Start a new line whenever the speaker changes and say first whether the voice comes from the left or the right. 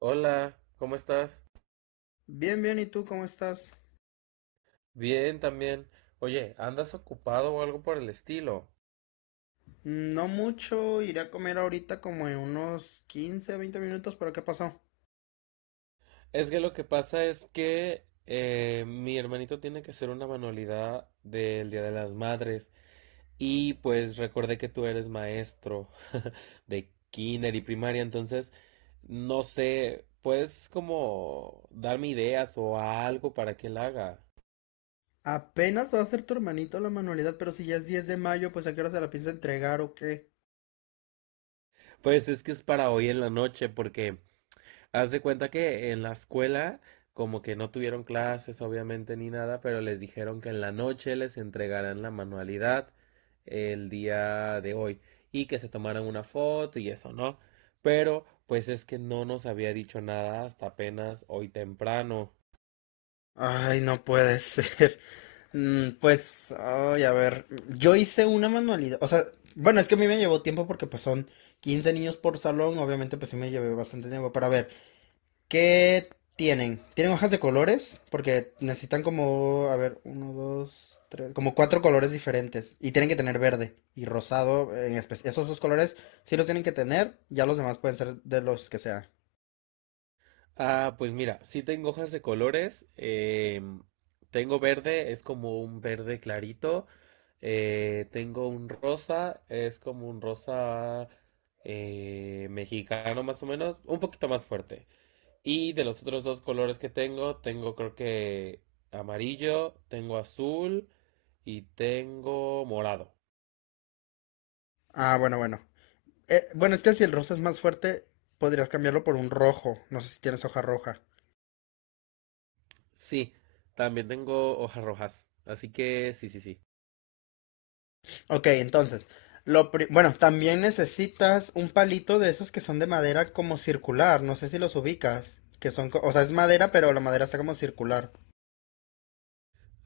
right: Hola, ¿cómo estás?
left: Bien, bien, ¿y tú cómo estás?
right: Bien también. Oye, ¿andas ocupado o algo por el estilo?
left: No mucho, iré a comer ahorita como en unos 15, 20 minutos, pero ¿qué pasó?
right: Es que lo que pasa es que mi hermanito tiene que hacer una manualidad del Día de las Madres y pues recordé que tú eres maestro de kinder y primaria, entonces no sé, ¿puedes como darme ideas o algo para que él haga?
left: Apenas va a hacer tu hermanito la manualidad, pero si ya es 10 de mayo, pues ¿a qué hora se la piensa entregar o qué?
right: Pues es que es para hoy en la noche porque haz de cuenta que en la escuela, como que no tuvieron clases, obviamente, ni nada, pero les dijeron que en la noche les entregaran la manualidad el día de hoy y que se tomaran una foto y eso, ¿no? Pero, pues es que no nos había dicho nada hasta apenas hoy temprano.
left: Ay, no puede ser. Pues, ay, a ver, yo hice una manualidad, o sea, bueno, es que a mí me llevó tiempo porque pues son 15 niños por salón, obviamente pues sí me llevé bastante tiempo, pero a ver, ¿qué tienen? ¿Tienen hojas de colores? Porque necesitan como, a ver, uno, dos, tres, como cuatro colores diferentes. Y tienen que tener verde y rosado en especial. Esos dos colores sí los tienen que tener, ya los demás pueden ser de los que sea.
right: Ah, pues mira, sí tengo hojas de colores. Tengo verde, es como un verde clarito. Tengo un rosa, es como un rosa mexicano más o menos, un poquito más fuerte. Y de los otros dos colores que tengo, tengo creo que amarillo, tengo azul y tengo morado.
left: Ah, bueno, bueno. Bueno, es que si el rosa es más fuerte, podrías cambiarlo por un rojo. No sé si tienes hoja roja.
right: Sí, también tengo hojas rojas. Así que sí, sí, sí.
left: Ok, entonces, bueno, también necesitas un palito de esos que son de madera como circular. No sé si los ubicas. Que son, o sea, es madera, pero la madera está como circular.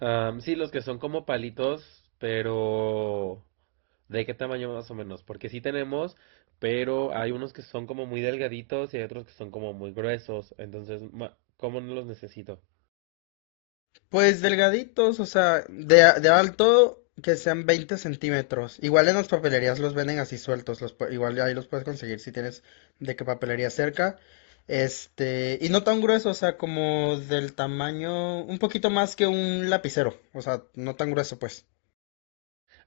right: Sí, los que son como palitos, pero ¿de qué tamaño más o menos? Porque sí tenemos, pero hay unos que son como muy delgaditos y hay otros que son como muy gruesos. Entonces, ¿cómo no los necesito?
left: Pues delgaditos, o sea, de alto que sean 20 centímetros. Igual en las papelerías los venden así sueltos, igual ahí los puedes conseguir si tienes de qué papelería cerca. Y no tan grueso, o sea, como del tamaño, un poquito más que un lapicero, o sea, no tan grueso, pues.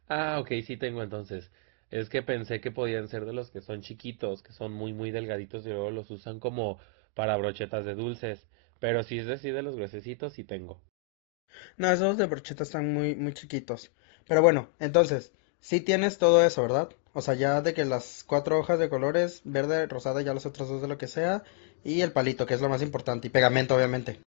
right: Ah, ok, sí tengo entonces. Es que pensé que podían ser de los que son chiquitos, que son muy, muy delgaditos y luego los usan como para brochetas de dulces. Pero si es decir, de los gruesecitos, sí tengo.
left: No, esos de brocheta están muy, muy chiquitos. Pero bueno, entonces, sí tienes todo eso, ¿verdad? O sea, ya de que las cuatro hojas de colores, verde, rosada, ya las otras dos de lo que sea, y el palito, que es lo más importante, y pegamento, obviamente.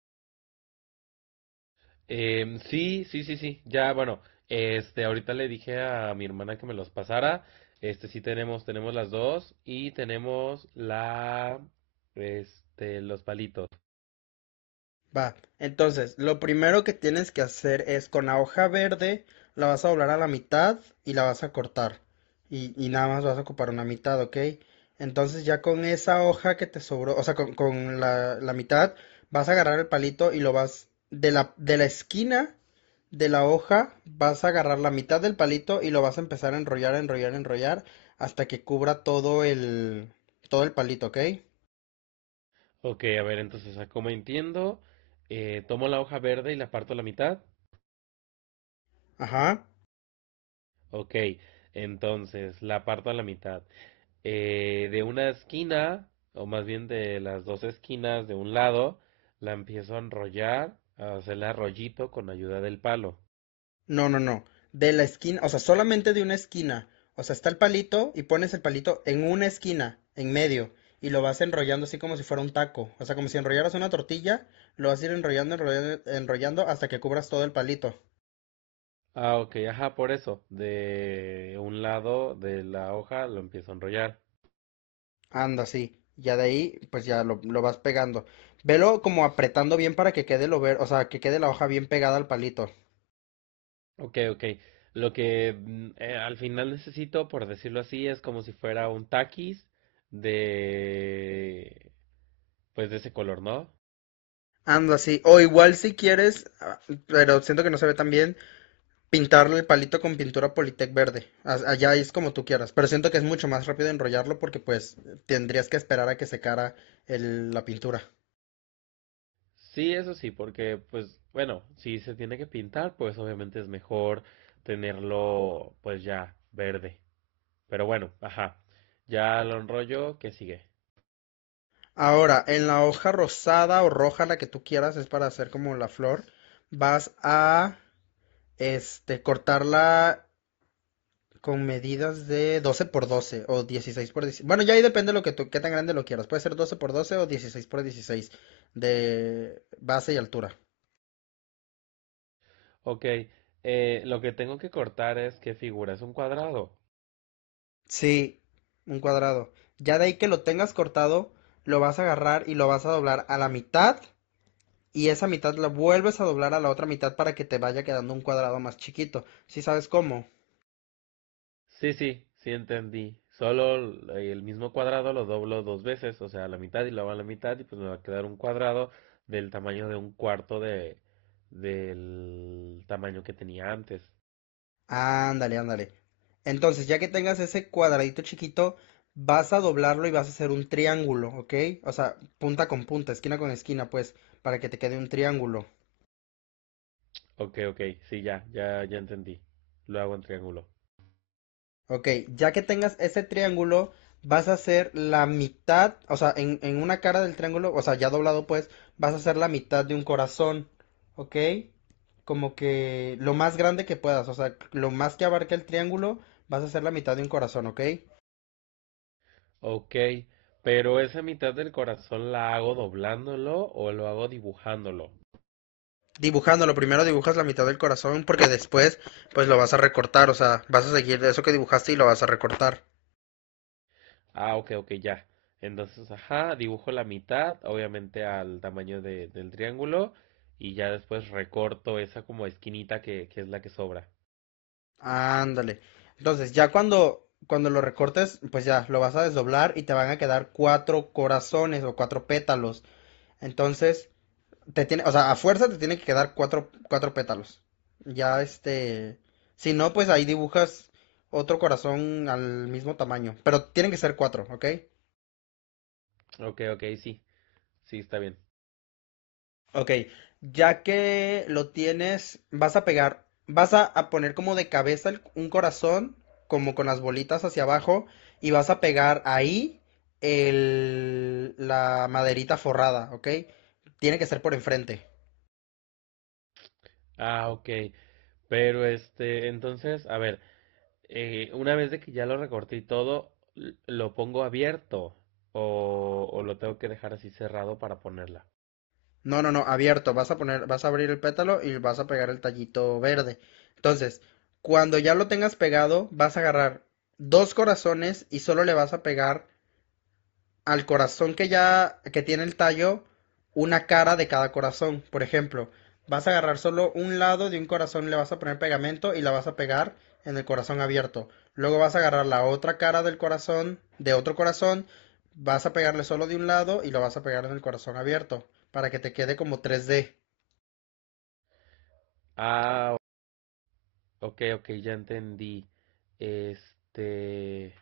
right: Sí, sí, sí, sí. Ya, bueno, ahorita le dije a mi hermana que me los pasara. Este, sí tenemos, tenemos las dos y tenemos la, este, los palitos.
left: Va, entonces lo primero que tienes que hacer es con la hoja verde la vas a doblar a la mitad y la vas a cortar. Y nada más vas a ocupar una mitad, ¿ok? Entonces ya con esa hoja que te sobró, o sea, con la mitad, vas a agarrar el palito y lo vas de la esquina de la hoja, vas a agarrar la mitad del palito y lo vas a empezar a enrollar, enrollar, enrollar hasta que cubra todo el palito, ¿ok?
right: Ok, a ver, entonces, ah, como entiendo, tomo la hoja verde y la parto a la mitad.
left: Ajá.
right: Ok, entonces, la parto a la mitad. De una esquina, o más bien de las dos esquinas de un lado, la empiezo a enrollar, a hacerle arrollito con ayuda del palo.
left: No, no, no. De la esquina, o sea, solamente de una esquina. O sea, está el palito y pones el palito en una esquina, en medio, y lo vas enrollando así como si fuera un taco. O sea, como si enrollaras una tortilla, lo vas a ir enrollando, enrollando, enrollando hasta que cubras todo el palito.
right: Ah, ok, ajá, por eso. De un lado de la hoja lo empiezo a enrollar.
left: Anda, sí. Ya de ahí, pues ya lo vas pegando. Velo como apretando bien para que quede o sea, que quede la hoja bien pegada al palito.
right: Ok, ok. Lo que al final necesito, por decirlo así, es como si fuera un taquis de, pues de ese color, ¿no?
left: Anda, sí. O igual si quieres, pero siento que no se ve tan bien, pintarlo el palito con pintura Politec verde. Allá es como tú quieras. Pero siento que es mucho más rápido enrollarlo porque pues tendrías que esperar a que secara la pintura.
right: Sí, eso sí, porque, pues, bueno, si se tiene que pintar, pues obviamente es mejor tenerlo, pues ya, verde. Pero bueno, ajá. Ya lo enrollo, ¿qué sigue?
left: Ahora, en la hoja rosada o roja, la que tú quieras, es para hacer como la flor. Vas a cortarla con medidas de 12 por 12 o 16 por 16. Bueno, ya ahí depende lo que tú, qué tan grande lo quieras. Puede ser 12 por 12 o 16 por 16 de base y altura.
right: Ok, lo que tengo que cortar es qué figura, es un cuadrado.
left: Sí, un cuadrado. Ya de ahí que lo tengas cortado, lo vas a agarrar y lo vas a doblar a la mitad y esa mitad la vuelves a doblar a la otra mitad para que te vaya quedando un cuadrado más chiquito. ¿Sí sabes cómo?
right: Sí, sí, sí entendí. Solo el mismo cuadrado lo doblo dos veces, o sea, a la mitad y lo hago a la mitad y pues me va a quedar un cuadrado del tamaño de un cuarto de del tamaño que tenía antes.
left: Ándale, ándale. Entonces, ya que tengas ese cuadradito chiquito, vas a doblarlo y vas a hacer un triángulo, ¿ok? O sea, punta con punta, esquina con esquina, pues, para que te quede un triángulo.
right: Ok, ok, sí, ya, ya, ya entendí. Lo hago en triángulo.
left: Ok, ya que tengas ese triángulo, vas a hacer la mitad, o sea, en una cara del triángulo, o sea, ya doblado pues, vas a hacer la mitad de un corazón, ¿ok? Como que lo más grande que puedas, o sea, lo más que abarque el triángulo, vas a hacer la mitad de un corazón, ¿ok?
right: Ok, pero esa mitad del corazón la hago doblándolo o lo hago dibujándolo.
left: Dibujándolo, primero dibujas la mitad del corazón porque después, pues lo vas a recortar, o sea, vas a seguir eso que dibujaste y lo vas a recortar.
right: Ah, ok, ok, ya. Entonces, ajá, dibujo la mitad, obviamente al tamaño del triángulo, y ya después recorto esa como esquinita que es la que sobra.
left: Ándale. Entonces, ya cuando lo recortes, pues ya lo vas a desdoblar y te van a quedar cuatro corazones o cuatro pétalos. Entonces, te tiene, o sea, a fuerza te tiene que quedar cuatro pétalos. Ya si no, pues ahí dibujas otro corazón al mismo tamaño, pero tienen que ser cuatro, ¿ok?
right: Ok, ok, sí, sí, está bien.
left: Ok, ya que lo tienes, vas a pegar, a poner como de cabeza un corazón, como con las bolitas hacia abajo, y vas a pegar ahí la maderita forrada, ¿ok? Tiene que ser por enfrente.
right: Ah, ok, pero este, entonces, a ver, una vez de que ya lo recorté y todo, ¿lo pongo abierto o lo tengo que dejar así cerrado para ponerla?
left: No, no, no, abierto. Vas a abrir el pétalo y vas a pegar el tallito verde. Entonces, cuando ya lo tengas pegado, vas a agarrar dos corazones y solo le vas a pegar al corazón que ya que tiene el tallo una cara de cada corazón. Por ejemplo, vas a agarrar solo un lado de un corazón, le vas a poner pegamento y la vas a pegar en el corazón abierto. Luego vas a agarrar la otra cara del corazón, de otro corazón, vas a pegarle solo de un lado y lo vas a pegar en el corazón abierto para que te quede como tres d.
right: Ah, ok, ok, ya entendí. Este...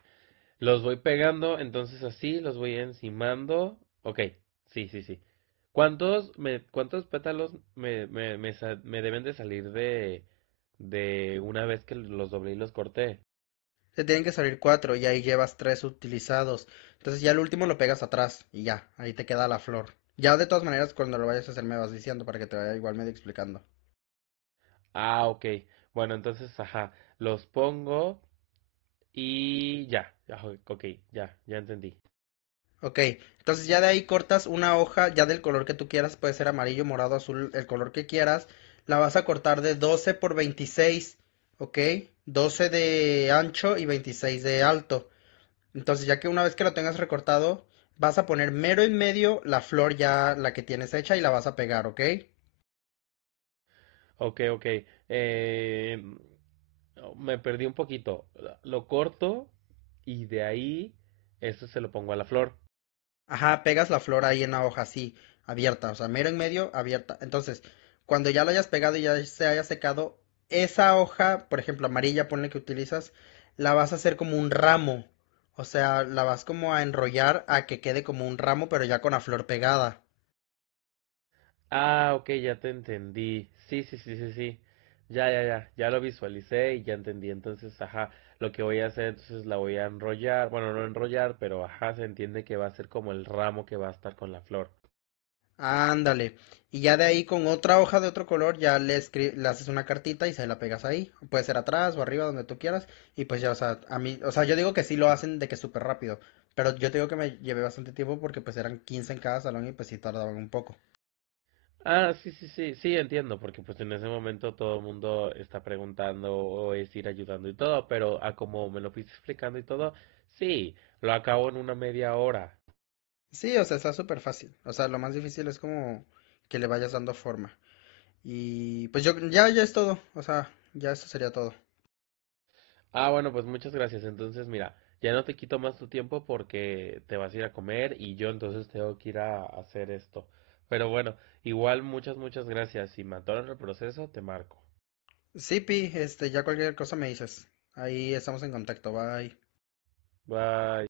right: Los voy pegando, entonces así, los voy encimando. Ok, sí, sí, sí. ¿Cuántos, cuántos pétalos me deben de salir de una vez que los doblé y los corté?
left: Te tienen que salir cuatro y ahí llevas tres utilizados. Entonces ya el último lo pegas atrás y ya, ahí te queda la flor. Ya de todas maneras, cuando lo vayas a hacer me vas diciendo para que te vaya igual medio explicando.
right: Ah, ok. Bueno, entonces, ajá, los pongo y ya. Ya, ok, ya, ya entendí.
left: Ok, entonces ya de ahí cortas una hoja, ya del color que tú quieras, puede ser amarillo, morado, azul, el color que quieras. La vas a cortar de 12 por 26, ok, 12 de ancho y 26 de alto. Entonces ya que una vez que lo tengas recortado, vas a poner mero en medio la flor ya, la que tienes hecha y la vas a pegar, ok.
right: Ok, ok. Eh, Me perdí un poquito. Lo corto y de ahí, eso se lo pongo a la flor.
left: Ajá, pegas la flor ahí en la hoja, así, abierta, o sea, mero en medio, abierta. Entonces, cuando ya lo hayas pegado y ya se haya secado, esa hoja, por ejemplo, amarilla, ponle que utilizas, la vas a hacer como un ramo. O sea, la vas como a enrollar a que quede como un ramo, pero ya con la flor pegada.
right: Ah, ok, ya te entendí. Sí, sí, sí, sí, sí. Ya, ya, ya. Ya lo visualicé y ya entendí. Entonces, ajá, lo que voy a hacer, entonces la voy a enrollar. Bueno, no enrollar, pero ajá, se entiende que va a ser como el ramo que va a estar con la flor.
left: Ándale. Y ya de ahí con otra hoja de otro color ya le haces una cartita y se la pegas ahí. Puede ser atrás o arriba, donde tú quieras. Y pues ya, o sea, a mí, o sea, yo digo que sí lo hacen de que súper rápido. Pero yo te digo que me llevé bastante tiempo porque pues eran 15 en cada salón y pues sí tardaban un poco.
right: Ah, sí, sí, sí, sí, entiendo, porque pues en ese momento todo el mundo está preguntando o es ir ayudando y todo, pero a como me lo fuiste explicando y todo, sí, lo acabo en una media hora.
left: Sí, o sea, está súper fácil. O sea, lo más difícil es como que le vayas dando forma. Y pues yo, ya, ya es todo. O sea, ya eso sería todo.
right: Ah, bueno, pues muchas gracias. Entonces, mira, ya no te quito más tu tiempo porque te vas a ir a comer y yo entonces tengo que ir a hacer esto. Pero bueno, igual muchas, muchas gracias. Si me atoran el proceso, te marco.
left: Sí, Pi, ya cualquier cosa me dices. Ahí estamos en contacto. Bye.
right: Bye.